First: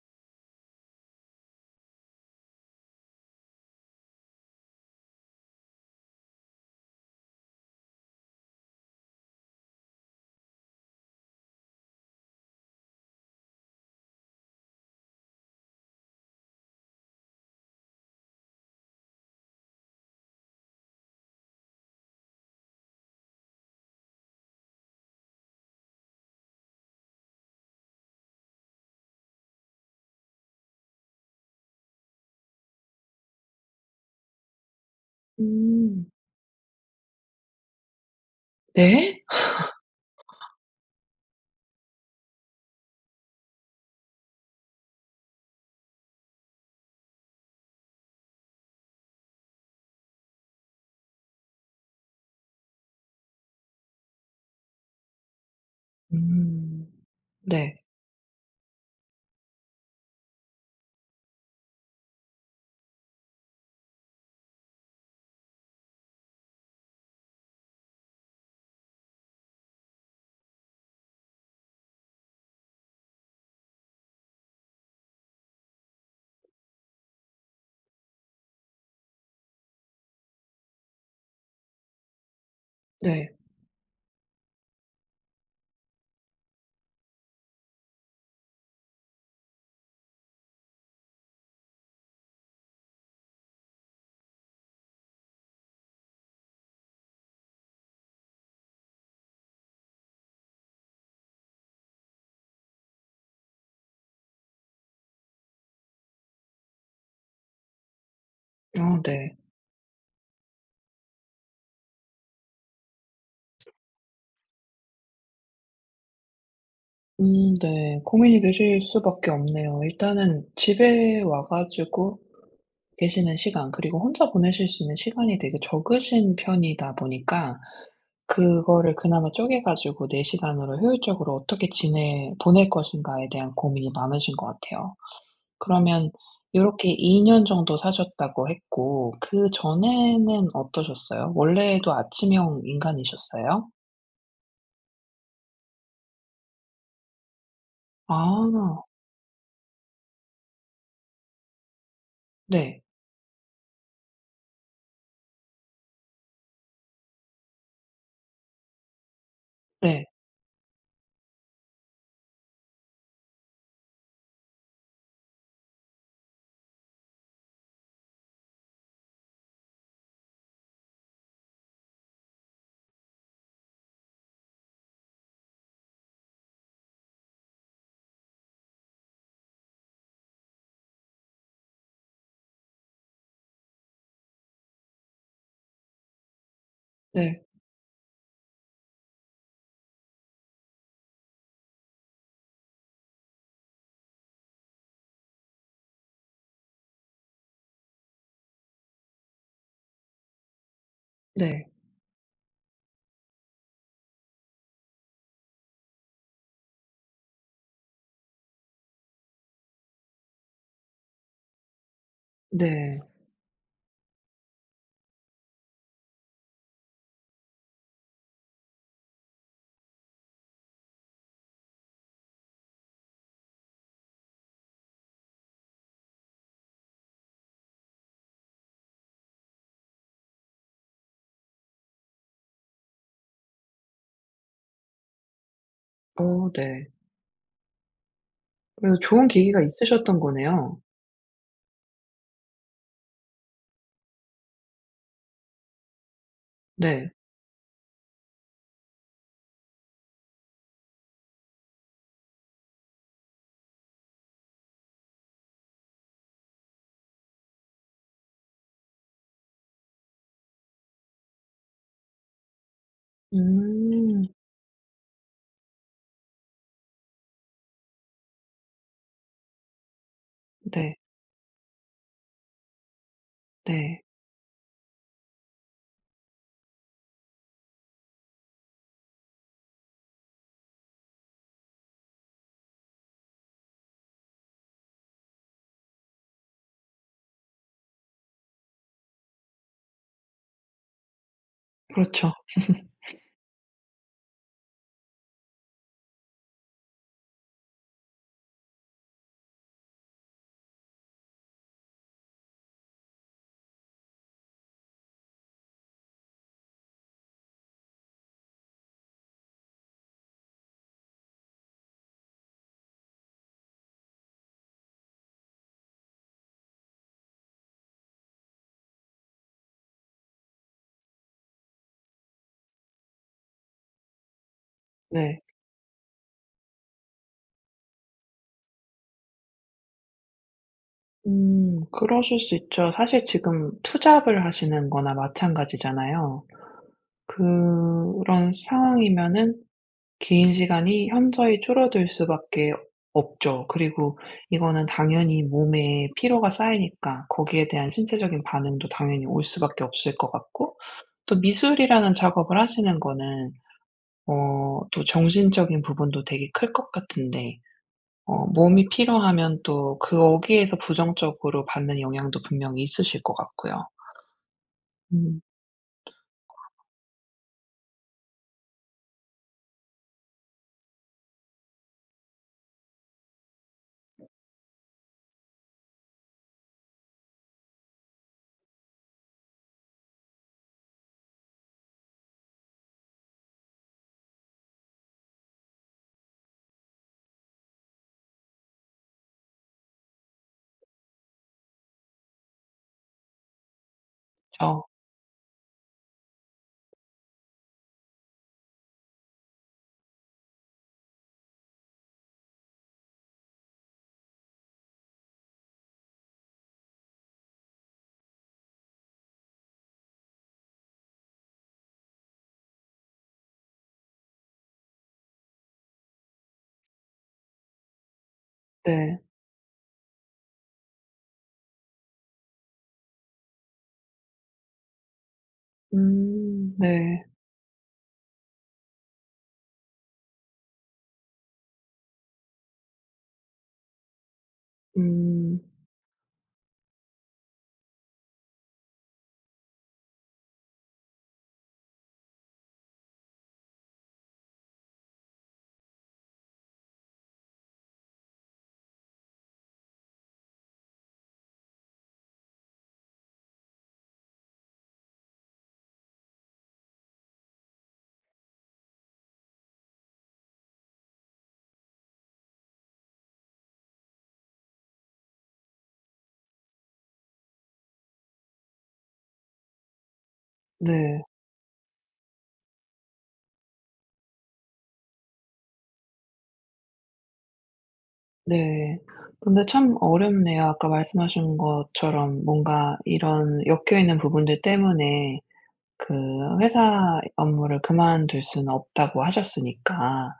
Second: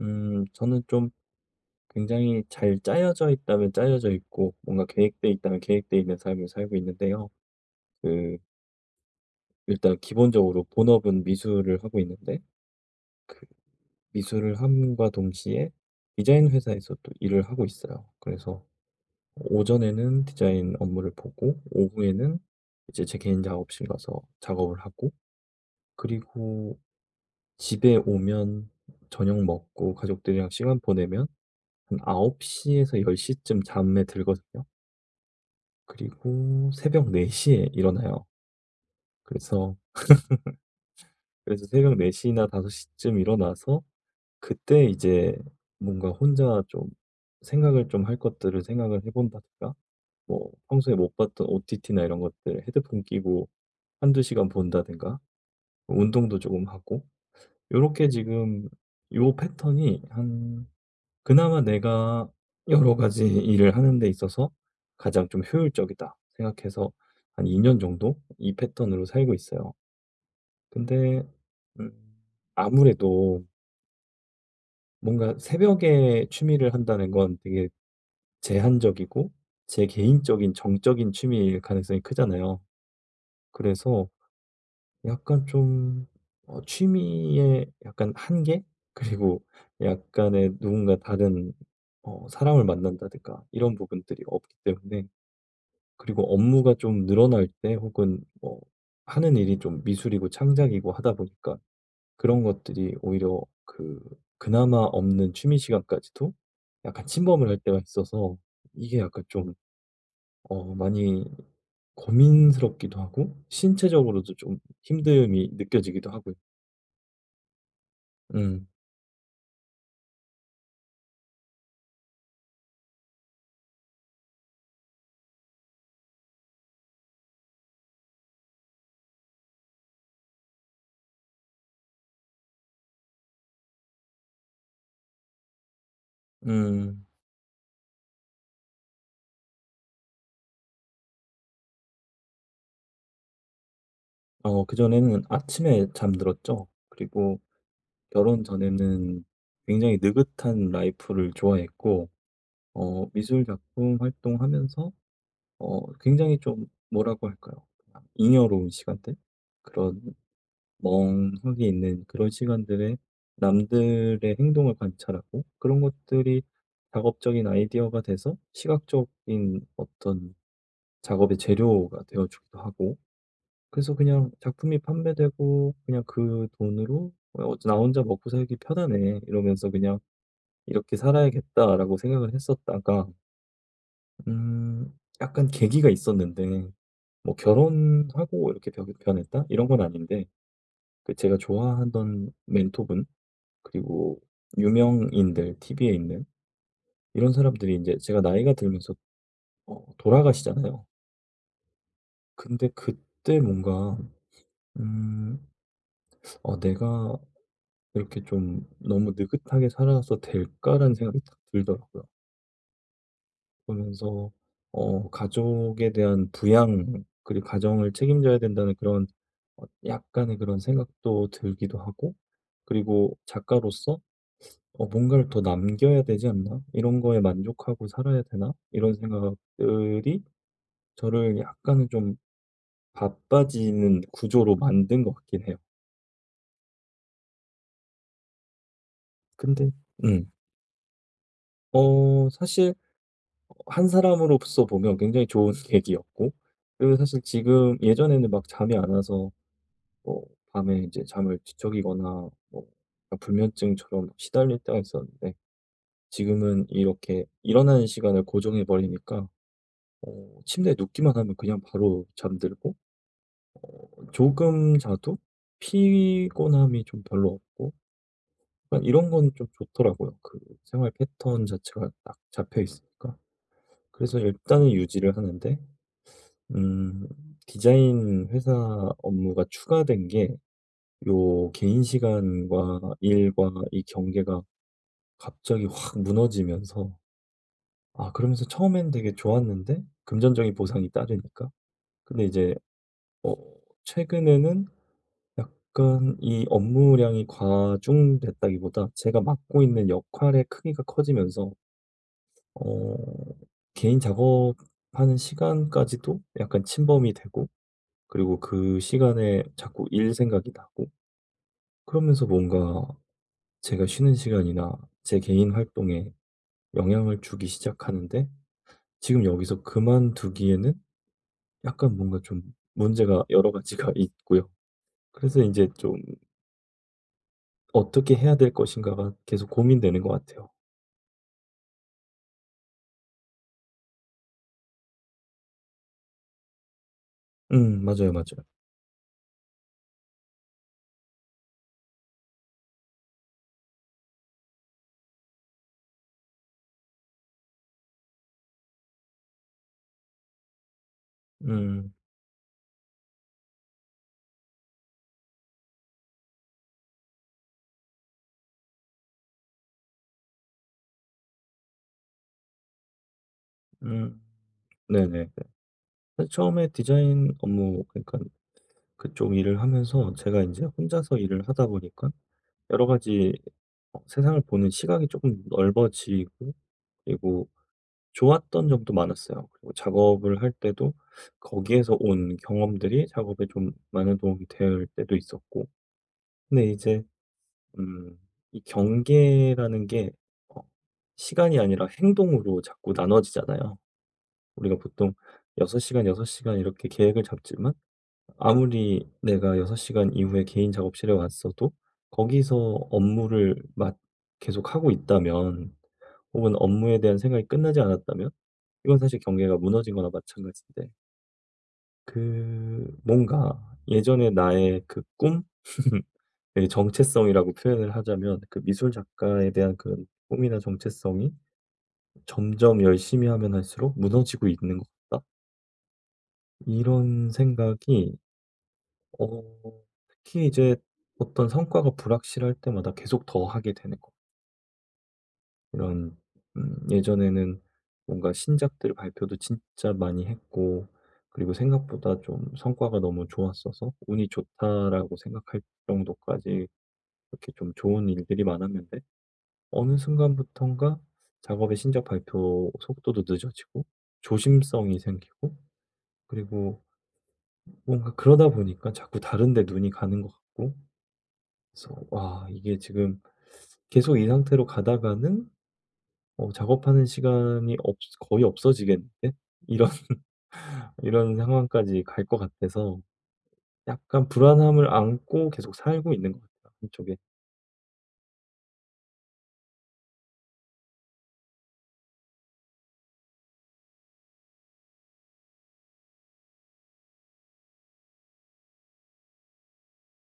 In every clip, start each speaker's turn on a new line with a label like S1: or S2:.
S1: 저는 좀 굉장히 잘 짜여져 있다면 짜여져 있고, 뭔가 계획돼 있다면 계획돼 있는 삶을 살고 있는데요. 그, 일단 기본적으로 본업은 미술을 하고 있는데, 그 미술을 함과 동시에 디자인 회사에서 또 일을 하고 있어요. 그래서 오전에는 디자인 업무를 보고, 오후에는 이제 제 개인 작업실 가서 작업을 하고, 그리고 집에 오면 저녁 먹고 가족들이랑 시간 보내면 한 9시에서 10시쯤 잠에 들거든요.
S2: 음.
S1: 그리고 새벽 4시에 일어나요.
S2: 네?
S1: 그래서 그래서 새벽 4시나5섯시쯤 일어나서 그때 이제 뭔가 혼자 좀 생각을 좀 할 것들을 생각을 해 본다든가, 뭐 평소에 못 봤던 OTT나 이런 것들 헤드폰 끼고 한두 시간 본다든가, 운동도 조금
S2: 음.
S1: 하고,
S2: 네.
S1: 요렇게 지금 요 패턴이 한, 그나마 내가 여러 가지 일을 하는 데 있어서 가장 좀 효율적이다 생각해서 한 2년 정도 이 패턴으로 살고 있어요. 근데 음 아무래도 뭔가 새벽에 취미를 한다는 건 되게 제한적이고 제 개인적인 정적인 취미일 가능성이 크잖아요.
S2: 네.
S1: 그래서 약간 좀 취미의 약간 한계? 그리고 약간의 누군가 다른 사람을 만난다든가 이런 부분들이 없기 때문에, 그리고 업무가 좀 늘어날 때 혹은 뭐 하는 일이 좀 미술이고 창작이고 하다 보니까 그런 것들이 오히려 그나마 없는 취미 시간까지도 약간 침범을 할 때가 있어서, 이게
S2: 아
S1: 약간
S2: 네.
S1: 좀 많이 고민스럽기도 하고 신체적으로도 좀 힘듦이 느껴지기도 하고요.
S2: 네. 고민이
S1: 음.
S2: 되실 수밖에 없네요. 일단은 집에 와 가지고 계시는 시간 그리고 혼자 보내실 수 있는 시간이 되게 적으신 편이다 보니까 그거를 그나마 쪼개 가지고 내 시간으로 효율적으로 어떻게 지내 보낼 것인가에 대한 고민이 많으신 것 같아요. 그러면 요렇게
S1: 음.
S2: 2년 정도 사셨다고 했고 그전에는 어떠셨어요? 원래도 아침형 인간이셨어요?
S1: 그전에는 아침에 잠들었죠. 그리고 결혼
S2: 아
S1: 전에는 굉장히 느긋한 라이프를 좋아했고,
S2: 네.
S1: 미술 작품 활동하면서 굉장히 좀 뭐라고 할까요? 그냥 잉여로운 시간들? 그런
S2: 네.
S1: 멍하게 있는 그런 시간들에 남들의 행동을 관찰하고 그런 것들이 작업적인 아이디어가 돼서 시각적인 어떤 작업의 재료가 되어주기도 하고, 그래서 그냥 작품이 판매되고 그냥 그 돈으로 '나 혼자 먹고 살기 편하네' 이러면서 그냥 이렇게 살아야겠다라고 생각을 했었다가 약간 계기가 있었는데, 뭐
S2: 네.
S1: 결혼하고 이렇게 변했다 이런 건 아닌데, 그 제가 좋아하던 멘토분 그리고 유명인들, TV에 있는 이런 사람들이 인제 제가 나이가 들면서 돌아가시잖아요.
S2: 네.
S1: 근데 그때 뭔가 음 '어 내가 이렇게 좀 너무 느긋하게 살아서 될까?'라는 생각이 딱 들더라고요.
S2: 네.
S1: 그러면서 가족에 대한 부양 그리고 가정을 책임져야 된다는 그런 약간의 그런 생각도 들기도 하고, 그리고 작가로서 '뭔가를 더 남겨야 되지 않나? 이런 거에 만족하고 살아야 되나?' 이런 생각들이 저를 약간은 좀 바빠지는 구조로 만든 것 같긴 해요.
S2: 어 네. 그래서 좋은 계기가
S1: 근데
S2: 있으셨던
S1: 음.
S2: 거네요.
S1: 사실 한 사람으로서 보면 굉장히 좋은 계기였고, 그리고
S2: 네.
S1: 사실 지금 예전에는 막 잠이 안 와서 뭐 밤에 이제 잠을 뒤척이거나 뭐 불면증처럼 시달릴 때가 있었는데, 지금은 이렇게 일어나는 시간을 고정해 버리니까 침대에 눕기만 하면 그냥 바로 잠들고
S2: 음.
S1: 조금 자도 피곤함이 좀 별로 없고 약간 이런 건 좀 좋더라고요. 생활
S2: 네.
S1: 패턴 자체가 딱 잡혀 있으니까.
S2: 네.
S1: 그래서 일단은 유지를 하는데 음 디자인 회사 업무가 추가된 게 요 개인 시간과 일과 이 경계가 갑자기 확 무너지면서, 아 그러면서 처음엔 되게 좋았는데 금전적인 보상이 따르니까. 근데
S2: 그렇죠.
S1: 이제 어 최근에는 약간 이 업무량이 과중됐다기보다 제가 맡고 있는 역할의 크기가 커지면서 어 개인 작업하는 시간까지도 약간 침범이 되고, 그리고 그 시간에 자꾸 일 생각이 나고, 그러면서 뭔가 제가 쉬는 시간이나 제 개인 활동에 영향을 주기 시작하는데, 지금 여기서 그만두기에는 약간 뭔가 좀 문제가 여러 가지가 있고요. 그래서
S2: 네.
S1: 이제 좀 어떻게 해야 될 것인가가 계속 고민되는 것 같아요.
S2: 음, 그러실 수 있죠. 사실 지금 투잡을 하시는 거나 마찬가지잖아요.
S1: 맞아요, 맞아요.
S2: 그런 상황이면은 긴 시간이 현저히 줄어들 수밖에 없죠. 그리고 이거는 당연히 몸에 피로가 쌓이니까 거기에 대한 신체적인 반응도 당연히 올 수밖에 없을 것 같고 또
S1: 음.
S2: 미술이라는 작업을 하시는 거는 어, 또 정신적인 부분도 되게 클 것 같은데 어, 몸이 피로하면 또 그 거기에서 부정적으로 받는 영향도 분명히 있으실 것 같고요.
S1: 음. 네네.
S2: 음.
S1: 사실 처음에 디자인 업무, 그러니까 그쪽 일을 하면서 제가 이제 혼자서 일을 하다 보니까 여러 가지 세상을 보는 시각이 조금 넓어지고, 그리고 좋았던 점도 많았어요. 그리고 작업을 할 때도 거기에서 온 경험들이 작업에 좀 많은 도움이 될 때도 있었고. 근데 이제 음 이 경계라는 게 어 시간이 아니라 행동으로 자꾸 나눠지잖아요. 우리가
S2: 저,
S1: 보통 6 시간, 6 시간 이렇게 계획을 잡지만, 아무리 내가 6 시간 이후에 개인 작업실에 왔어도 거기서 업무를 막 계속 하고 있다면, 혹은 업무에 대한 생각이 끝나지 않았다면 이건 사실 경계가 무너진 거나 마찬가지인데, 뭔가 예전에 나의 그 꿈? 되게 정체성이라고 표현을 하자면 그 미술
S2: 네.
S1: 작가에 대한 그런 꿈이나 정체성이 점점 열심히 하면 할수록 무너지고 있는 것 같다.
S2: 음. 네.
S1: 이런 생각이 어 특히 이제 어떤 성과가 불확실할 때마다 계속 더 하게 되는 거.
S2: 음.
S1: 이런 예전에는 뭔가 신작들 발표도 진짜 많이 했고, 그리고 생각보다 좀 성과가 너무 좋았어서 '운이 좋다.'라고 생각할 정도까지 이렇게 좀 좋은 일들이 많았는데, 어느 순간부턴가 작업의 신작 발표 속도도 늦어지고 조심성이 생기고, 그리고 뭔가 그러다 보니까 자꾸 다른 데 눈이 가는 것 같고, 그래서 와 이게 지금 계속 이 상태로 가다가는 작업하는 시간이 없 거의 없어지겠는데 이런
S2: 네.
S1: 이런 상황까지 갈 것 같아서 약간 불안함을 안고 계속 살고 있는 것 같아요 한쪽에.
S2: 네. 근데 참 어렵네요. 아까 말씀하신 것처럼 뭔가 이런 엮여 있는 부분들 때문에 그 회사 업무를 그만둘 수는 없다고 하셨으니까.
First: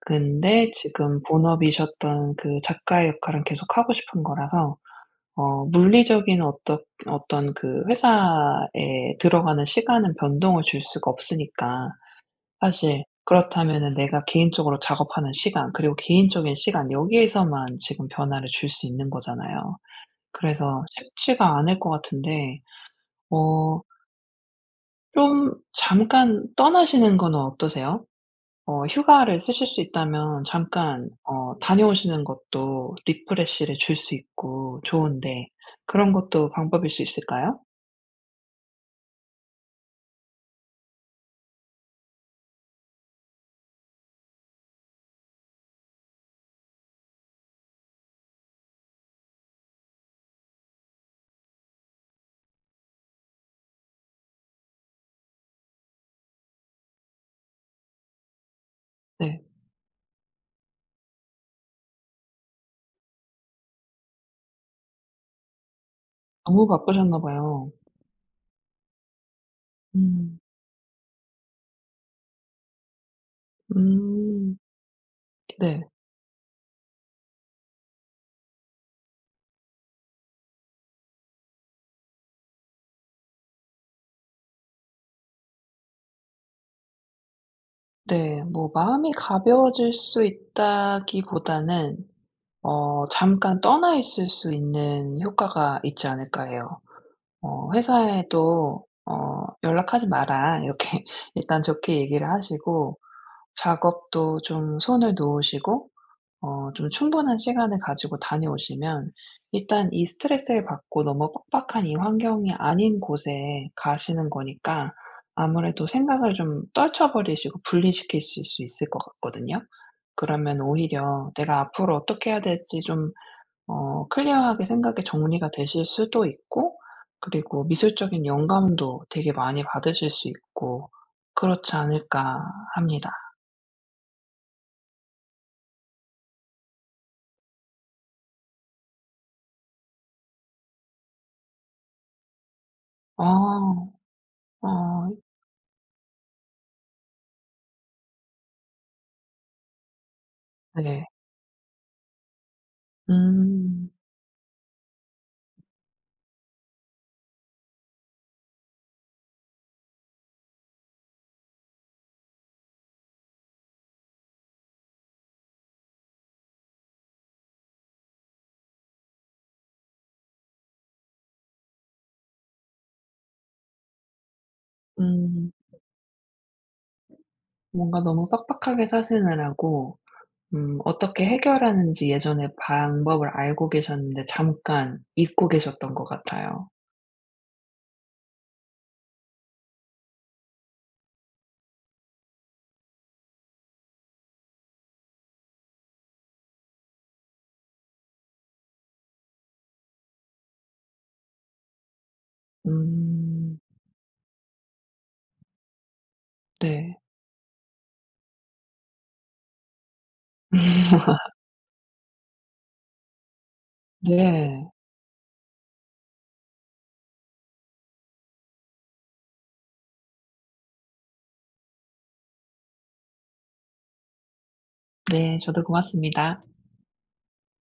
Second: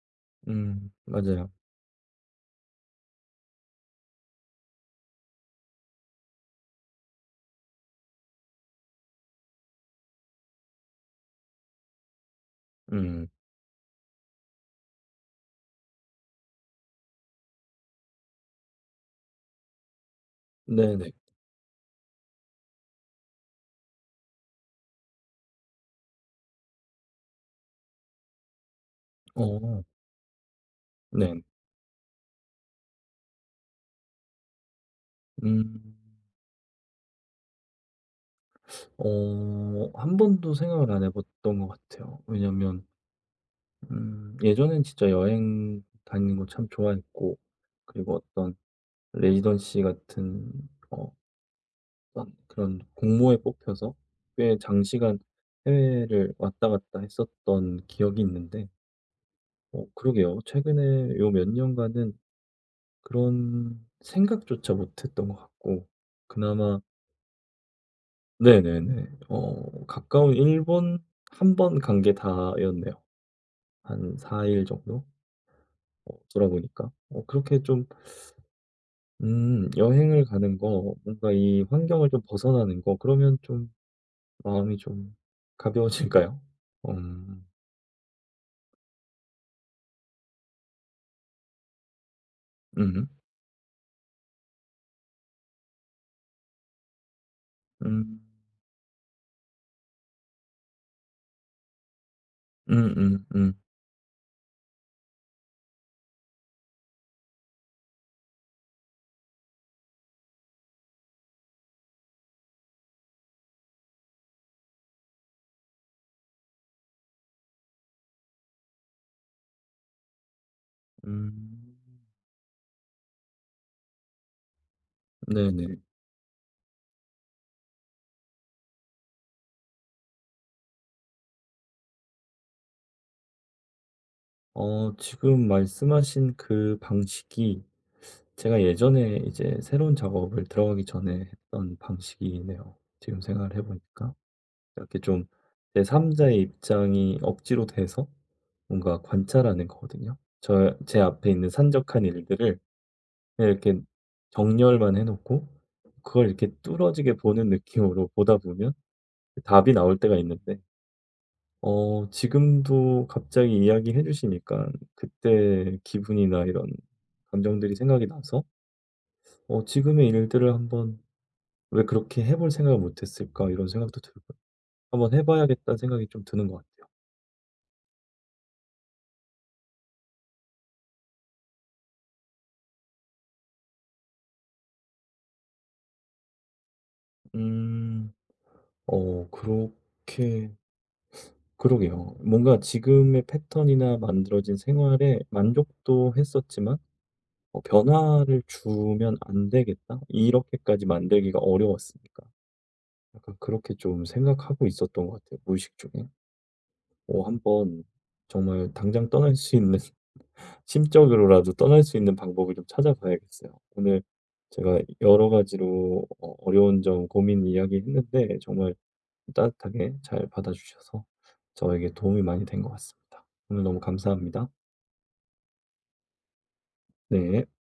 S2: 근데 지금
S1: 맞아요.
S2: 본업이셨던 그 작가의 역할은 계속 하고 싶은 거라서 어, 물리적인 어떤 어떤 그 회사에 들어가는 시간은 변동을 줄 수가 없으니까 사실
S1: 음
S2: 그렇다면은 내가 개인적으로 작업하는 시간 그리고 개인적인 시간 여기에서만 지금 변화를 줄 수 있는 거잖아요. 그래서
S1: 네네.
S2: 쉽지가 않을 것 같은데 어, 좀 잠깐 떠나시는 거는 어떠세요? 어, 휴가를 쓰실 수
S1: 어
S2: 있다면 잠깐
S1: 네.
S2: 다녀오시는 것도 리프레시를 줄 수 있고 좋은데
S1: 음.
S2: 그런 것도 방법일 수 있을까요?
S1: 한 번도 생각을 안 해 봤던 것 같아요. 왜냐면 예전엔 진짜 여행 다니는 거 참 좋아했고, 그리고 어떤 레지던시 같은 어 어떤 그런 공모에 뽑혀서 꽤 장시간 해외를 왔다 갔다 했었던 기억이 있는데,
S2: 네.
S1: 그러게요. 최근에 요 몇 년간은 그런 생각조차 못 했던 것 같고
S2: 너무
S1: 그나마.
S2: 바쁘셨나 봐요.
S1: 네네네. 가까운
S2: 음.
S1: 일본 한 번 간 게 다였네요. 한 4
S2: 음.
S1: 일 정도?
S2: 네.
S1: 돌아보니까. 그렇게 좀, 여행을 가는 거, 뭔가 이 환경을 좀 벗어나는 거, 그러면 좀 마음이 좀 가벼워질까요? 음,
S2: 네. 뭐 마음이 가벼워질 수 있다기보다는 어,
S1: 음,
S2: 잠깐 떠나 있을 수 있는 효과가 있지 않을까 해요. 어,
S1: 음,
S2: 회사에도 어, "연락하지 마라." 이렇게 일단 좋게 얘기를
S1: 음,
S2: 하시고
S1: 음, 음,
S2: 작업도 좀 손을 놓으시고 어, 좀 충분한 시간을 가지고 다녀오시면 일단 이 스트레스를 받고 너무 빡빡한 이 환경이 아닌 곳에 가시는 거니까 아무래도 생각을 좀 떨쳐 버리시고 분리시킬수 있을 것 같거든요. 그러면 오히려 내가
S1: 음.
S2: 앞으로 어떻게 해야 될지 좀 어, 클리어하게 생각이 정리가
S1: 네네.
S2: 되실 수도 있고 그리고 미술적인 영감도 되게 많이 받으실 수 있고 그렇지 않을까 합니다.
S1: 지금 말씀하신 그 방식이 제가 예전에 이제 새로운 작업을 들어가기 전에 했던 방식이네요. 지금 생각을
S2: 어.
S1: 해보니까.
S2: 어
S1: 이렇게 좀 제 3자의 입장이 억지로 돼서 뭔가 관찰하는 거거든요. 저, 제
S2: 네.
S1: 앞에 있는 산적한 일들을 그냥 이렇게
S2: 음.
S1: 정렬만 해 놓고 그걸 이렇게 뚫어지게 보는 느낌으로 보다 보면 답이 나올 때가 있는데, 지금도 갑자기 이야기해 주시니까 그때 기분이나 이런 감정들이 생각이 나서 '어 지금의 일들을 한번 왜 그렇게 해볼 생각을 못 했을까?' 이런 생각도 들고요. '한번 해
S2: 음.
S1: 봐야겠다.'는 생각이 좀 드는 것 같아요.
S2: 뭔가 너무 빡빡하게 사시느라고 음, 어떻게 해결하는지 예전에 방법을 알고 계셨는데 잠깐 잊고 계셨던 것 같아요.
S1: 음. 그렇게 그러게요. 뭔가 지금의 패턴이나 만들어진 생활에 만족도 했었지만 '변화를 주면 안 되겠다.' 이렇게까지 만들기가 어려웠으니까. 약간
S2: 음.
S1: 그렇게 좀 생각하고 있었던 것 같아요, 무의식 중에.
S2: 네.
S1: 뭐 한번 정말 당장 떠날 수 있는 심적으로라도 떠날 수 있는 방법을 좀 찾아봐야겠어요. 오늘
S2: 네.
S1: 제가 여러 가지로 어려운 점 고민 이야기했는데 정말 따뜻하게 잘 받아주셔서 저에게 도움이 많이 된 것 같습니다. 오늘 너무 감사합니다.
S2: 네. 저도 고맙습니다.
S1: 네.